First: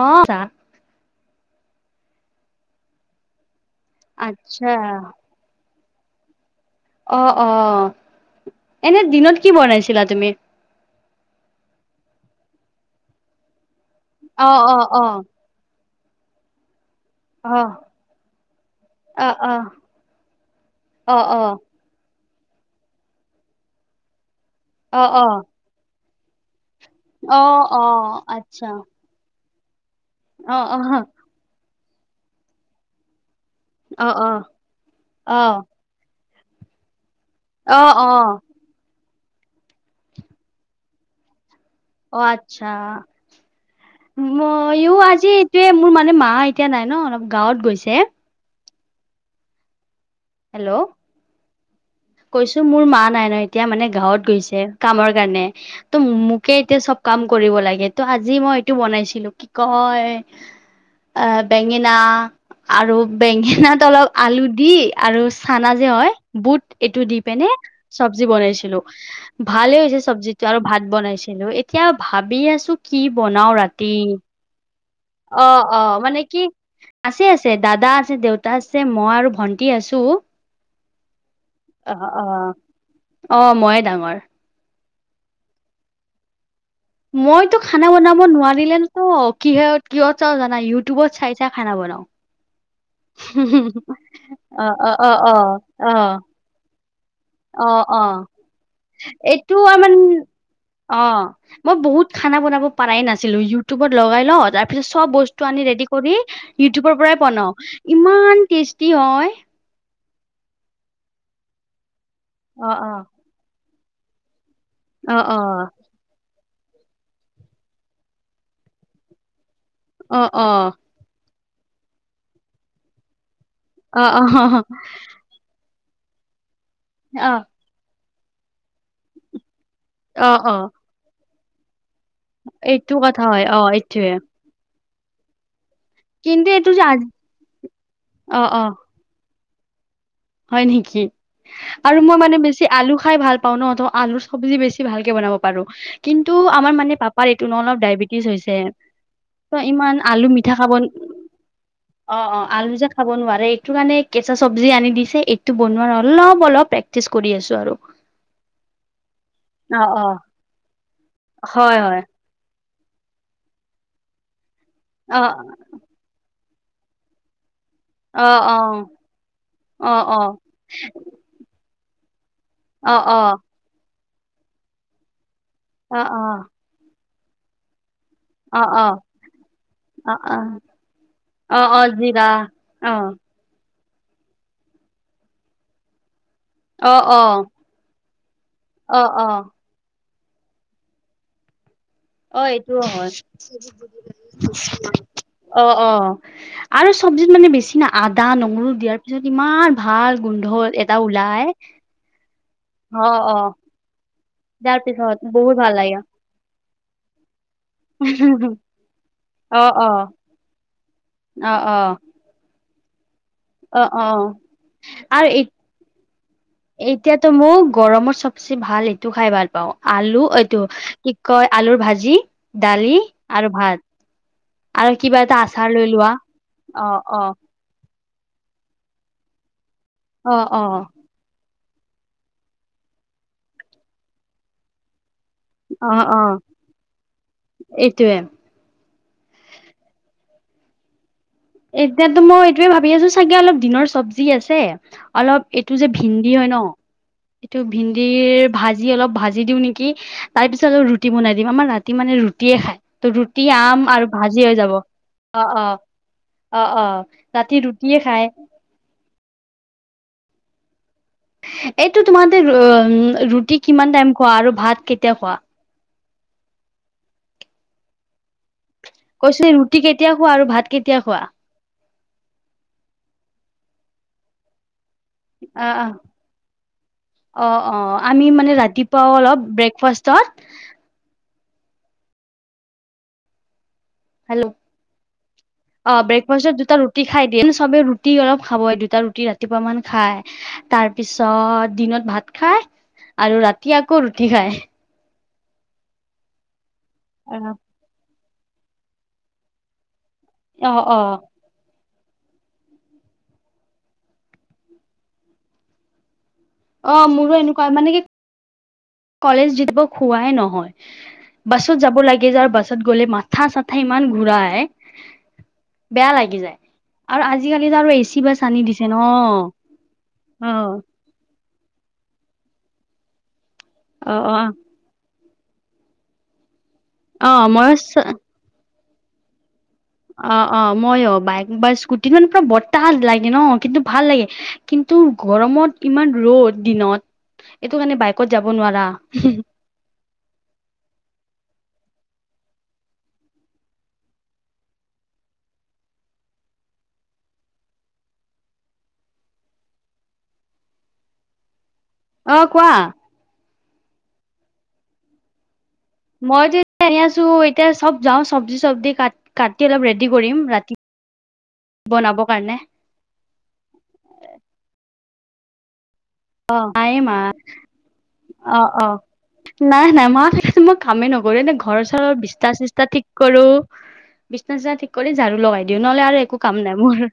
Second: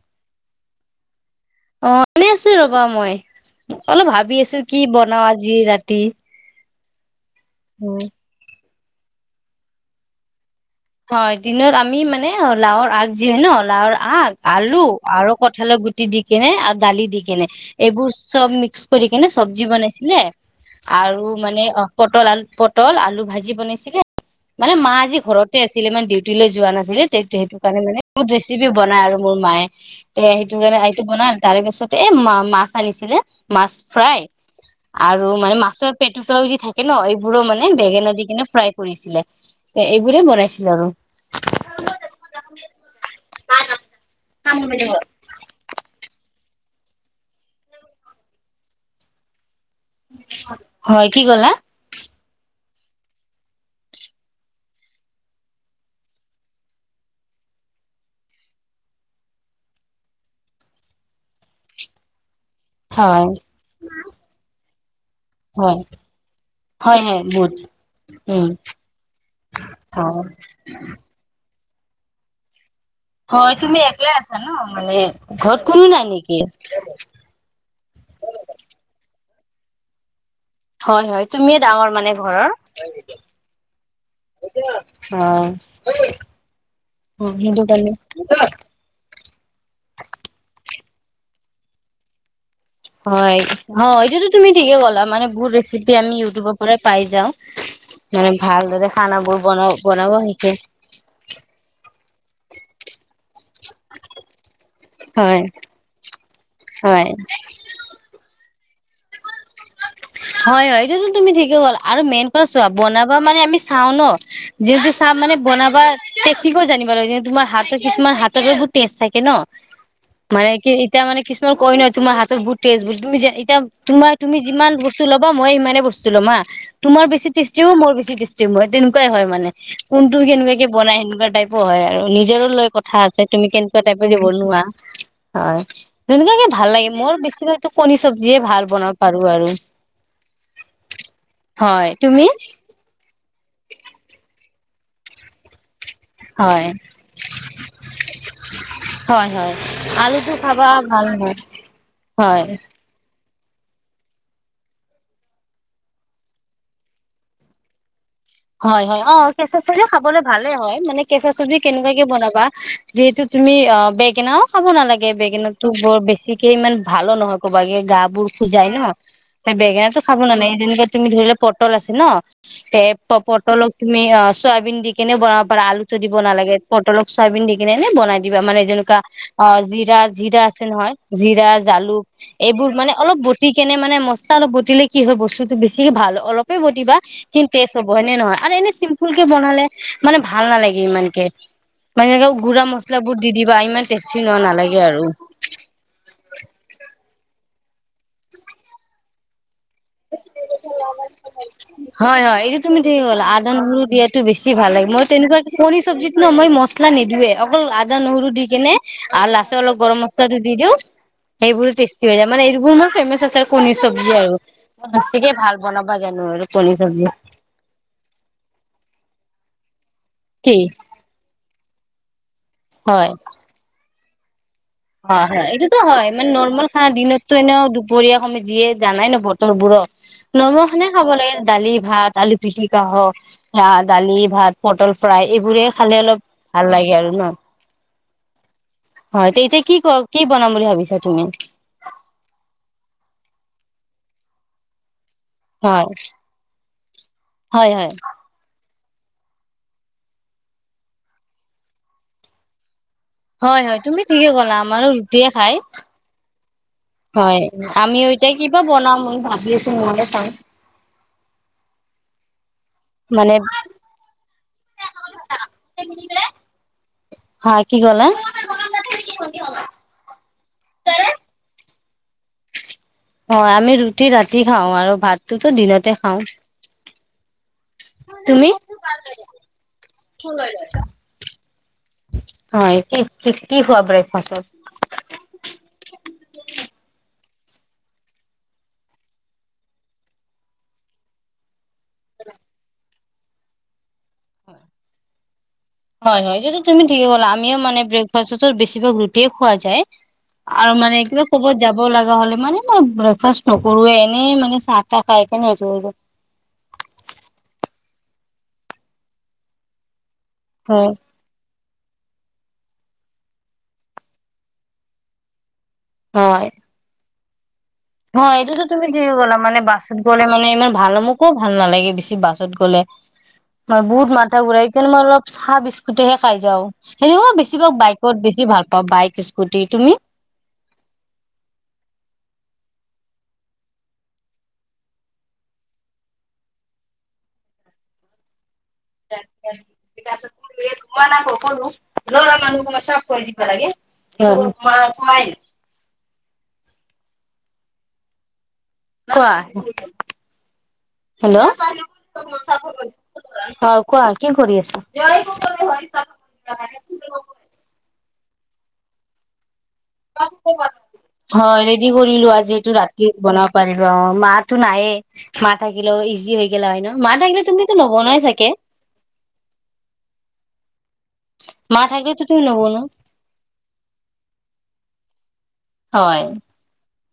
অঁ, তা অঁ, শুনি আছো ৰ'বা মই। অলপ ভাবি আছো আচ্ছা কি বনাও আজি ৰাতি। তি। অঁ, অঁ, এনে দিনত কি বনাইছিলা তুমি? হয়, দিনত আমি মানে লাওৰ আগ যি হয় ন লাওৰ আ আগ, অ' আলু, অ' অ' আৰু কঠালৰ গুটি দি কিনে দালি দি কেনে। অ' এইবোৰ চ'ব মিক্স কৰি কিনে অ' অ' শৱজি বনাইছিলে। অ' অ' আৰু মানে অ পটল [unintelligible] পটল, আলু ভাজি বনাইছিলে। মানে মা অ' আজি অ' ঘৰতে আছিলে মানে ডিউটি লৈ যোৱা নাছিলে, তে সেইটো অ' কাৰণে মানে অ' বহু আচ্ছা ৰেচিপি বনাই আৰু মোৰ মায়ে। তে সেইটো অ' অ' এইটো অ' বনাল, তাৰে পিছতে এ, ম, মাছ আনিছিলে। মাছ অ' ফ্ৰাই অ' আৰু মানে মাছৰ পেটোটো যি থাকে ন এই বোৰ মানে অ' অ' বেঙেনা দি কিনে ফ্ৰাই কৰিছিলে। এইবোৰে বনাইছিল আৰু। অ', আচ্ছা। মইও আজি এইটোৱে মোৰ মানে মা এতিয়া নাই ন' অলপ গাঁৱত গৈছে। হেল্ল' হয়, কি ক'লা? কৈছো মোৰ মা নাই ন এতিয়া মানে গাঁৱত গৈছে কামৰ কাৰণে ত' মোকে এতিয়া চব কাম কৰিব লাগে ত' আজি মই এইটো বনাইছিলো কি কয় আ বেঙেনা আৰু হয় বেঙেনাত অলপ আলু দি আৰু চানা যে হয় বুট হয় এইটো দি হয় পিনে বুট চব্জি উম বনাইছিলো, ভালে হৈছে হয় চব্জি টো আৰু ভাত বনাইছিলো। এতিয়া ভাবি আছো কি বনাও হয় তুমি ৰাতি। একলাই আছা ন মানে ঘৰত অ', কোনো অ', নাই মানে নেকি? কি আছে আছে দাদা আছে দেউতা আছে মই আৰু ভন্টি। টি আছো। হয় হয় তুমিয়ে ডাঙৰ অ মানে অ ঘৰৰ। অ মইয়ে ডাঙৰ অঁ। মইতো খানা বনাব নোৱাৰিলে ন', কিহত কিহত চাওঁ জানা ই টউবত চাই চাই খানা বনাওঁ। হয়, হয়, এইটোতো তুমি ঠিকে অ ক'লা, অ মানে অ বহুত অ ৰেচিপি আমি ইউটিউবৰ পৰাই পাই যাও, অ অ মানে ভালদৰে খানাবোৰ বন বনাব শিকে। অঁ, মই বহুত খানা বনাব পাৰাই নাছিলো। ইউটিউবত লগাই লওঁ, তাৰ পিছত চব হয় বস্তু আনি ৰেডি কৰি, ইউটিউবৰ হয় পৰাই বনাও। ইমান টেষ্ট টি হয়। হয় হয় এইটোতো তুমি ঠিকে গ'ল আৰু মেইন কথা চোৱা অ অ বনাব মানে আমি চাও ন' যিহেতু চাহ অ মানে অ বনাবা টেকনিকো জানিব লাগে তোমাৰ হাতৰ কিছুমান হাততো টেষ্ট থাকে ন'। অ অ মানে কি এতিয়া মানে কিছুমান কয় নহয় তোমাৰ হাতত বহুত টেষ্ট বলি তুমি যে অ তোমাৰ অ তুমি যিমান বস্তু ল'বা মই ইমানেই বস্তু লমা তোমাৰ বেছি অ টেষ্টি মোৰ বেছি টেষ্টি ম তেনেকুৱাই হয় মানে। কোনটো অ অ কেনেুৱাকে বনাই সেনেকুৱা টাইপো হয় আৰু। আৰু নিজৰো লৈ এইটো কথা আছে হয় তুমি অ কেনেকুৱা টাইপে এইটোয়ে দিব বনোৱা হয়। কিন্তু তেনেকুৱাকে ভাল এইটো যে লাগে আজি মোৰ বেছি কৈ টু কণী চবজিয়ে অ অ ভাল বনাব পাৰো আৰু। হয় নেকি, হয় আৰু মই তুমি মানে বেছি আলু খাই ভাল প [unintelligible] ন' ত' আলু চব্জি বেছি ভালকে বনাব পাৰো। কিন্তু হয় আমাৰ মানে পাপাৰ এইটো ন' অলপ ডায়বেটিছ হৈছে। হয় হয়, ত ইমান আলু আলুটো মিঠা খাবা খাব ভাল নহয় অ', অ', আলু যে খাব নোৱাৰে এইটো কাৰণে কেঁচা চব্জি আনি দিছে এইটো বনোৱাৰ অলপ অলপ প্ৰেক্টিচ কৰি আছো আৰু। হয় হয় অ' কেঁচা অ চব্জি অ খাবলে ভালে হয় মানে কেঁচা চব্জি হয় হয় কেনেকুৱাকে বনাবা যিহেতু তুমি অ' বেঙগনাও খাব নালাগে অ বেঙগনাটো ব'ৰ বেছিকে ইমান ভালো নহয়। কবাকে গা বোৰ অ অ খোজাই ন' সেই অ বেঙেনাতটো খাব নালাগে যেনেকৈ তুমি ধৰি লোৱা পটল আছে ন এ অ অ অ প-পটলক তুমি অ' চয়াবিন দি কেনে বনাব পাৰা আলুটো অ অ অ দিব নালাগে অ পটলক চয়বিন দি কিনে এনে বনাই দিবা মানে যেনেকুৱা অ' জিৰা অ অ জিৰা আছে নহয় জিৰা, অ অ জালুক, জিৰা এইবোৰ মানে অ অলপ বটি কেনে মানে মচলা অলপ বটিলে কি হয় বস্তুটো বেছিকে ভাল, অলপে অ বটিবা অ কিন্তু টেষ্ট চব হয়নে নহয় আৰু এনে অ চিম্পুল কে অ বনালে মানে ভাল নালাগে ইমানকে। মানে অ' গুড়া এইটো হয় মছলাবোৰ দি দিবা ইমান টেষ্টি ন নালাগে আৰু অ', অ', আৰু চব্জিত মানে বেছি না আদা নহৰু দিয়াৰ পিছত ইমান ভাল গোন্ধ এটা ওলাই হয় হয় এইটো তুমি থাকে অ কলা, অ আদা নহৰু দিয়াতটো বেছি ভাল তাৰ মই পিছত তেনেকুৱা বহুত ভাল কণী লাগে চব্জিত ন' মই মছলা নিদিওঁয়েই অকল আদা নহৰু দি কেনে আৰু লাষ্টত অ অলপ অ গৰম মছলাটো দি দিওঁ। অ সেইবোৰো টেষ্টি হৈ যায়, মানে এইবোৰ মোৰ ফেমাচ আছে আৰু কণী অ অ অ চব্জি আৰু। মই আৰু বেছিকে ভাল বনাব জানো আৰু কণী চব্জি এতিয়াতো মোক গৰমত চবচে ভাল এইটো খাই ভাল পাওঁ আলু এইটো কি কয় আলুৰ ভাজি দালি হয় আৰু ভাত। আৰু কিবা হয় এটা হয়, আচাৰ এইটোতো লৈ হয় লোৱা মানে নৰ্মেল অ খানা অ দিনতো এনেও দুপ পৰীয়া সমেত যিয়ে জানাই নো বতৰবোৰক অ অ নৰ্মেল খনাই খাব লাগে দালি ভাত, আলু পিটিকাহক, দালি ভাত, পটল ফ্ৰাই এইবোৰে অ খালে অ অলপ ভাল লাগে আৰু ন'। এইটোয়ে হয়, এতিয়া কি ক কি বনাম বুলি ভাবিছা তুমি? ছবযি আছে, অলপ এইটো হয় যে ভিনডি হয় ন' এইটো হয় হয় ভিনডিৰ ভাজি অলপ ভাজি দিওঁ নেকি তাৰ পিছত অলপ ৰুটি বনাই দিম, আমাৰ ৰাতি মানে ৰুটিয়ে খাই। হয় হয় তুমি ঠিকে ক'লা আমাৰো ৰুটিয়ে অ খাই। অ অ অ ৰাতি হয় ৰুটিয়ে আমি খায় এতিয়া কিবা বনাম বুলি ভাবি আছো। [unintelligible] চাই এইটো তোমাৰতে মানে ৰুটি কিমান টাইম খোৱা, আৰু ভাত কেতিয়া খোৱা। হয় কি ক'লা। কৈছো ৰুটি কেতিয়া খোৱা আৰু ভাত কেতিয়া খোৱা? হয় আমি ৰুটি ৰাতি খাওঁ আৰু ভাতটোতো অ', দিনতে খাওঁ। অ', অ', আমি তুমি? মানে ৰাতিপুৱাও অলপ ব্ৰেকফাষ্টত হয় কি কি কি খোৱা ব্ৰেকফাষ্টত? হেল্ল' অ' ব্ৰেকফাষ্টত দুটা ৰুটি খাই দিন চবে ৰুটি অলপ খাব দুটা ৰুটি ৰাতিপুৱা মান খায়, তাৰপিছত দিনত ভাত। খাই [inaudible] আৰু ৰাতি আকৌ ৰুটি খাই। হয়, হয় যদিটো তুমি ঠিকে ক'লা আমিও অ', মানে ব্ৰেক ফাৰ্ষ্টত বেছিভাগ ৰুটিয়ে খোৱা যায়, আৰু মানে অ', কিবা ক'বাত যাব ওলালে। নহ'লে মানে মই ব্ৰেকফাষ্ট নকৰোৱে এনেই মানে চাহ তাহ খাই কেনে এৰো। অ' মোৰো এনেকুৱা মানে কি কলেজ [unintelligible] খোৱাই নহয় বাছত যাব লাগে যে আৰু বাছত গ'লে মাথা চাথা ইমান ঘূৰাই আহ। বেয়া লাগি হয় যায় আৰু আজি হয় এইটোতো তুমি থিকে ক'লা মানে, বাছত গ'লে মানে ইমান অ ভাল ন মোকো ভাল নালাগে বেছি বাছত গ'লে। মই বহুত অ মাথা ঘূৰাই কাৰণে মই অলপ চাহ বিস্কুটহে খাই যাওঁ। অ সেনেকুৱা বেছি ভাগ মইয়ো বাইকত বেছি ভাল পাওঁ বাইক স্কুটি। তুমি? অ' অ' মই অ' বাইক বা স্কুটিখন পৰা বতাহ লাগে ন কিন্তু ভাল লাগে কিন্তু গৰমত ইমান ৰ'দ দিনত। এইটো কাৰণে বাইকত যাব। নোৱাৰা [unintelligible] [unintelligible] ল'ৰা মানুহ [unintelligible] চব কৰি দিবা লাগে [unintelligible] [unintelligible] [unintelligible] কোৱা। হেল্ল' অ' অ কোৱা কোৱা কি কৰি আছা? মইতো এতিয়া আনি আছো এতিয়া চ'ব যাওঁ চব্জি চব্জি ক কাটি অলপ ৰেডি কৰিম ৰাতি। হয় ৰেডি বনাব কৰিলো কাৰণে আজিহেতু ৰাতি বনাব পাৰিলো অ' মাটো নাইযয়ে মা থাকিল থাকিলে হৈ আজি হৈ অ গ'লা হয় নাই ন মা থাকিলে তুমিতো নোবোনোৱাই চাগে। অ অ নাই নাই মা থাকোতে মই কামেই নকৰো। এনেই মা ঘৰৰ চৰৰ থাকিলেতো তুমি বিছনা নবনোৱা ঠিচনা ঠিক কৰো। বিচনা চিচনা ঠিক কৰি ঝাৰু লগাই দিওঁ। নহ'লে হয় আৰু একো কাম নাই মোৰ।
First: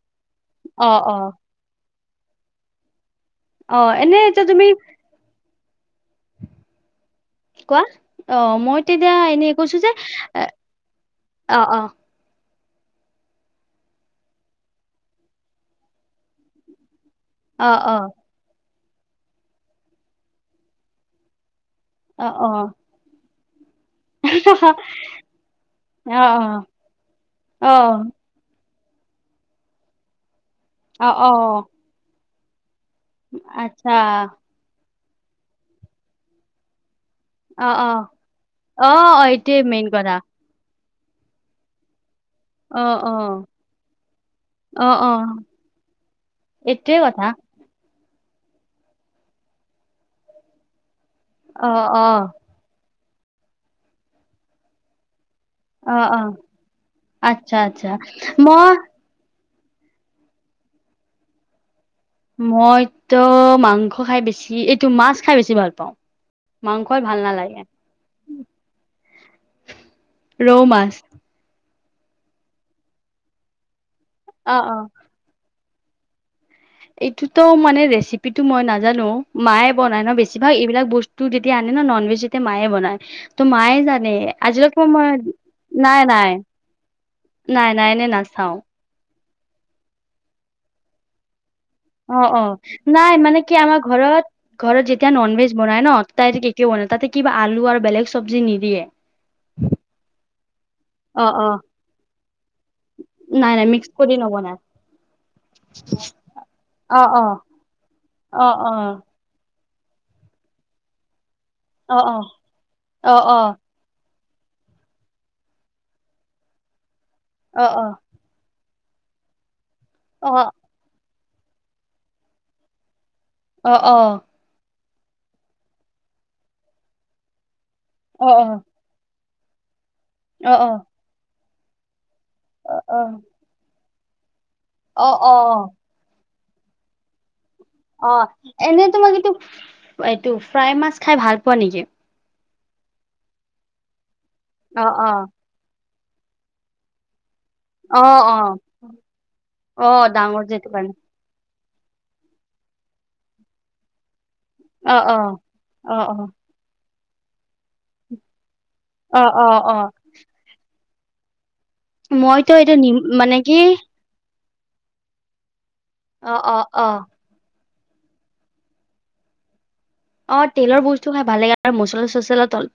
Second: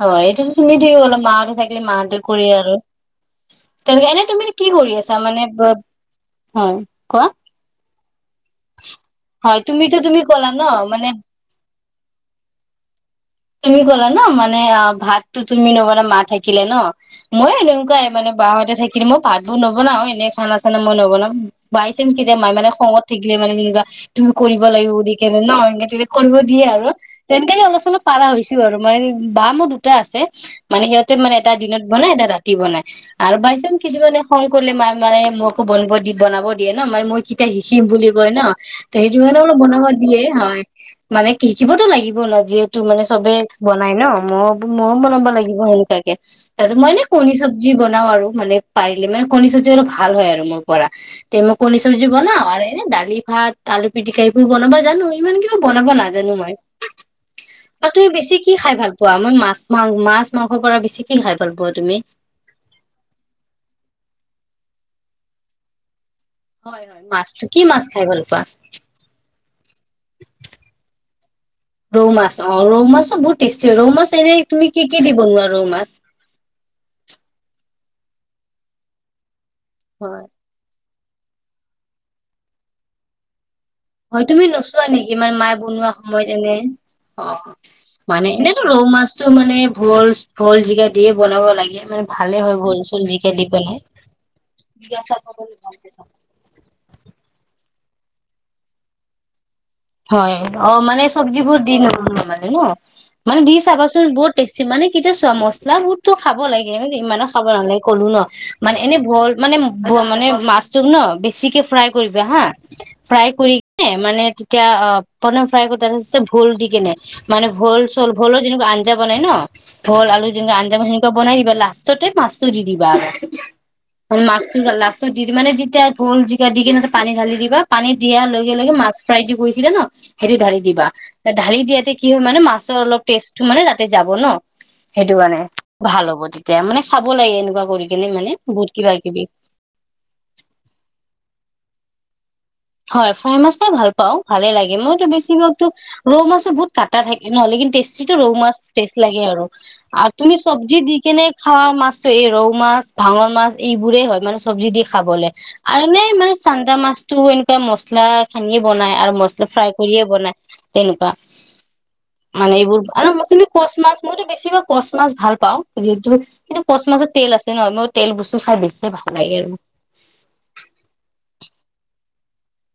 হয় এইটোতো তুমি অ থিকে অ ক'লা মাহটো থাকিলে মাহতে কৰে এ আৰু। তেনেকে এনে তুমি কি কৰি আছা মানে, হয়। কোৱা কোৱা অ' মই তেতিয়া এনেই হয় কৈছো যে তুমিতো তুমি এ ক'লা ন মানে অ' অ' এনে বনোৱা ন মানে ভাতটো তুমি নবনোৱা মা থাকিলে ন। মই অ অ এনেকুৱাই মানে বা হতে থাকিলি মই ভাতবোৰ নবনাও এনেই খানা চানা মই নবনাও। বাই চান্স অ অ কেতিয়া অ মানে খঙত থাকিলে মানে আমি বা - তুমি কৰিব লাগিব দি কেনে ন একে তেনে অ কৰিব দিয়ে আৰু তেনেকে অ অলপ চঅলপ হৈছে বাৰু আৰু মানে বা মোৰ দুটা আছে মানে অ সিহঁতে অ মানে এটাই দিনত বনাই এটা ৰাতি বনাই। আৰু বাই চান্স আচ্ছা কিছুমানে মানে খং কৰিলে মায় মানে মোকো বনিব দি বনাব দিয়ে ন মানে মই। কেতিয়া অ হিচিব অ বুলি কয় ন অ তে অ সেইটো কাৰণে এইটোৱে অলপ বনাব মেইন কথা দিয়ে হয়। মানে শিকিবতো লাগিব ন জীৱ - ত অ মানে অ চবে বনাই ন মই অ ময়ো অ বনাব লাগিব সেনেকোৱাকে তাৰপিছত মই এইটোৱে এনে কথা কণী চব্জি বন ও আৰু মানে পাৰিলে মানে কণী চব্জি অলপ ভাল হয় আৰু মোৰ পৰা তে মই অ কণী অ চবজি বনাও আৰু এনে ডালি ভাত, আলু পিটিকা এইবোৰ বনাবা জানো, ইমান কিয় - বনাব অ অ নাজানো মই, আচ্ছা আচ্ছা আৰু তুমি বেছি কি মই খাই ভাল পোৱা? মাছ, মাছ - মাংসৰ পৰা বেছি কি খাই ভাল পোৱা তুমি? মইতো মাংস খাই বেছি এইটো মাছ খাই বেছি ভাল পাওঁ। হয় মাংস হয় ভাল মাছটো, কি নালাগে মাছ খাই ভাল পোৱা? ৰৌ মাছ। ৰৌ মাছ অ ৰৌ মাছো বহুত টেষ্টি হয়, ৰৌ মাছ এনেই অ তুমি অ কি কি দি বনোৱা ৰৌ মাছ এইটোতো মানে ৰেচিপিটো মই নাজানো মায়ে বনাই ন হয় বেছিভাগ এইবিলাক বস্তু। -টো তেতিয়া আনে ন নন-ভেজ তেতিয়া মায়ে বনায়। মায়ে জানে হয়, তুমি আজিলৈকে নচোৱা মই নেকি তোমাৰ মায়ে বনোৱা নাই সময়ত নাই এনে। অ' নাই নাই এনে মানে নাচাও এনেটো ৰৌ মাছতটো মানে ভোল, ভোল, জিকা দিয়ে বনাব লাগে। মানে অ' ভালে অ' হয় ভোল চোল নাই জিকা মানে দি কি বনাই। আমাৰ ঘৰত, ঘৰত যেতিয়া নন ভেজ বনাই ন, তাই তেতিয়া বনাই। তাতে কিবা আলু আৰু বেলেগ চব্জি নিদিয়ে। হয় অ' মানে অ অ চব্জিবোৰ দি লব লাগে, মানে ন মানে নাই দি নাই মিক্স চাবাচোন কৰি বহুত নবনাই টেষ্টি মানে কেতিয়া চমস- ইছলাম ফুড তো খাব লাগে, অ অ ইমানো খাব নালাগে, কলো ন অ মানে এনে ভল মানে- মানে মাছটোক ন বেছিকে ফ্ৰাই অ অ কৰিবা হা, অ অ অ ফ্ৰাই কৰি মানে- এতিয়া অ প্ৰথম ফ্ৰাই কৰিব অৱশ্যে ভোল দি কিনে, মানে অ অ ভোল - চল ভোলো যেনে- আঞ্জা বনাই ন ভোল, আলু অ অ যেনেকৈ অ আঞ্জা যেনেকৈ বনাই ন লাষ্টতে মাছ দি দিবা। অ অ মাছটো লাষ্টটত দি দিবা মানে যেতিয়া ভোল, জিকা দি খেনে পান ঢালি দিবা। পানীত দিয়া অ অ লগে লগে অ মাছ ফ্ৰাই যে কৰিছিলে ন সেইটো ঢালি দিবা, ঢালি দিয়াতে- কি হয় মানে মাছৰ অলপ টেষ্টটো মানে তাতে যাব ন সেইটোৰ অ অ কাৰানে অ ভাল হ'ব তেতি - তেতিয়া মান খাব লাগে এনেকুৱাকে। অ এনেই মই কিন্তু, এইটো ফ্ৰাই মাছ খাই ভাল পোৱা নেকি? হয় ফ্ৰাই মাছটাই ভাল পাও, ভালেই লাগে। অ মইতো অ বেছিভাগতো ৰৌ মাছটো বহুত কাটা থাকে - নহলে কিন্তু অ টেষ্টিটো ৰৌ অ মাছ টেষ্ট লাগে আৰু অ আৰু তুমি ডাঙৰ যে সেইটো চব্জিত কাৰণে দি কেনে - খোৱা মাছতো এই ৰৌ মাছ, ভাঙন মাছ এইবোৰে হয় মানে- চবজি দি অ অ খাবলে, আৰু ন অ মানে চান্দা মাছটো এনেকুৱা মছলা সানি - বনাই আৰু অ মছলা অ অ ফ্ৰাই অ কৰিয়ে বনাই তেনেকুৱা। মইতো মানে এইটো এইবোৰ নিম আৰু মই মানে কিন্তু কি কচ মাছ মোৰটো বছি ভাগ - কচ মাছ ভাল পাওঁ যিহেতু অ অ কিন্তু কচ অ মাছত তেল আছে ন, মই - তেল বস্তু খাই বেছি ভাল লাগে আৰু। অ তেলৰ বস্তু খাই ভাল লাগে আৰু মচলা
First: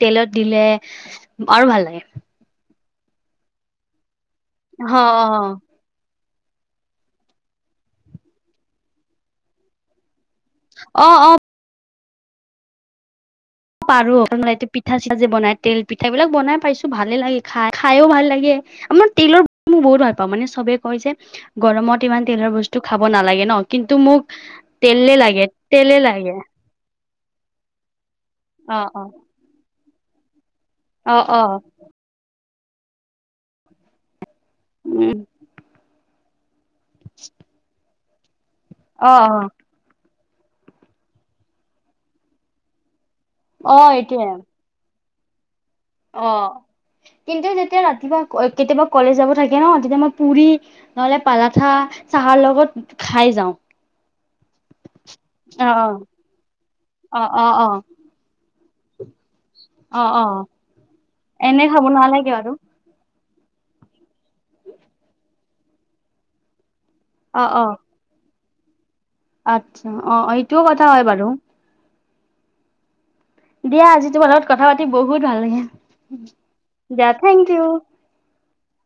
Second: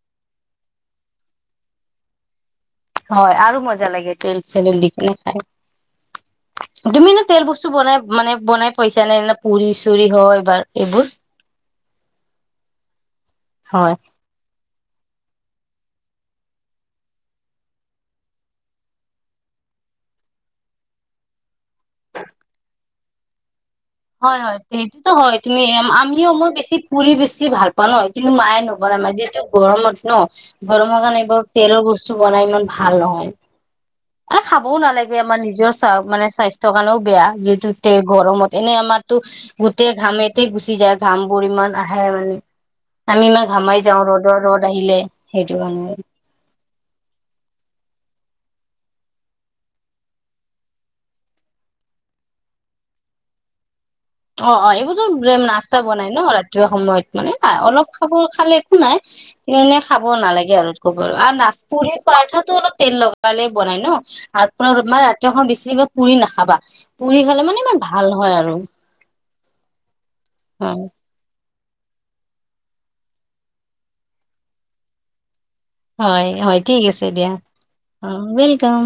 তেলত দিলে আৰু ভাল লাগে। হয় আৰু মজা লাগে তেল - চেল দি অ কেনে অ খাই তুমিনো তেল বস্তু বনাই মানে বনাই পইছা নে এনে পুৰি - চুৰি হয়। বাৰু অ এইবোৰ। অ হয়। পাৰো অকণ এই টিপিত পিঠা - চিঠা যে বনাই তেল পিঠা বিলাক বনাই পাইছো ভালে লাগে খাই, খাইয়ো ভাল লাগে, আমাৰ তেলৰ- বহুত ভাল পাওঁ মানে চবে কয় যে গৰমত ইমান তেলৰ বস্তু খাব নালাগে ন। কিন্তু মোক হয় হয় সেইটোতো তেলে হয় লাগে তুমি তেলে আমিও লাগে মই বেছি ফুৰি বেছি ভাল পা ন কিন্তু মায়ে অ নবন অ মাই যিহেতু গৰমত ন অ গৰমৰকাৰণে অ এইবোৰ তেলৰ বস্তু বনাই ইমান ভাল নহয়। আৰু খাবও নালাগে উম আমাৰ নিজৰ মানে স্বাস্থ্যৰ কাৰণেও বেয়া যিহেতু তে গৰমত এনে অ আমাৰতো অ গোটেই ঘামেতে গুচি যায় ঘাম বোৰ ইমান আহে মানে। আমি ইমাৰ অ ঘামাই যাওঁ এইটোয়ে ৰ'দৰ ৰ'দ আহিলে সেইটো কাৰণে। অ কিন্তু যেতিয়া ৰাতিপুৱা কেতিয়াবা কলেজ যাব থাকে ন তেতিয়া মই পুৰি নহলে পালাঠা চাহাৰ লগত খাই যাওঁ। অ অ এইবোৰতো অ নাস্তা বনাই ন ৰাতিপুৱা সময়ত অ মানে হ অ অ অলপ খাব খালে নাই এনে অ অ খাব অ নালাগে আৰু ক ব আৰু এনে খাব নচপৰি নালাগে আৰু পৰাঠাতো অলপ তেল লগা সালে বনাই ন আপোনাৰ মানে ৰাতিখন বেছি পুৰি নাখাবা পুৰি অ খালে অ মানে ইমান ভাল হয় আৰু। আচ্ছা অ এইটোও অ কথা হয় বাৰু। দিয়া আজি তোমাৰ লগত কথা পাতি বহুত ভাল লাগিল। হয়, হয় ঠিক আছে দিয়া থেংক ইউ অ' ওৱেলকাম।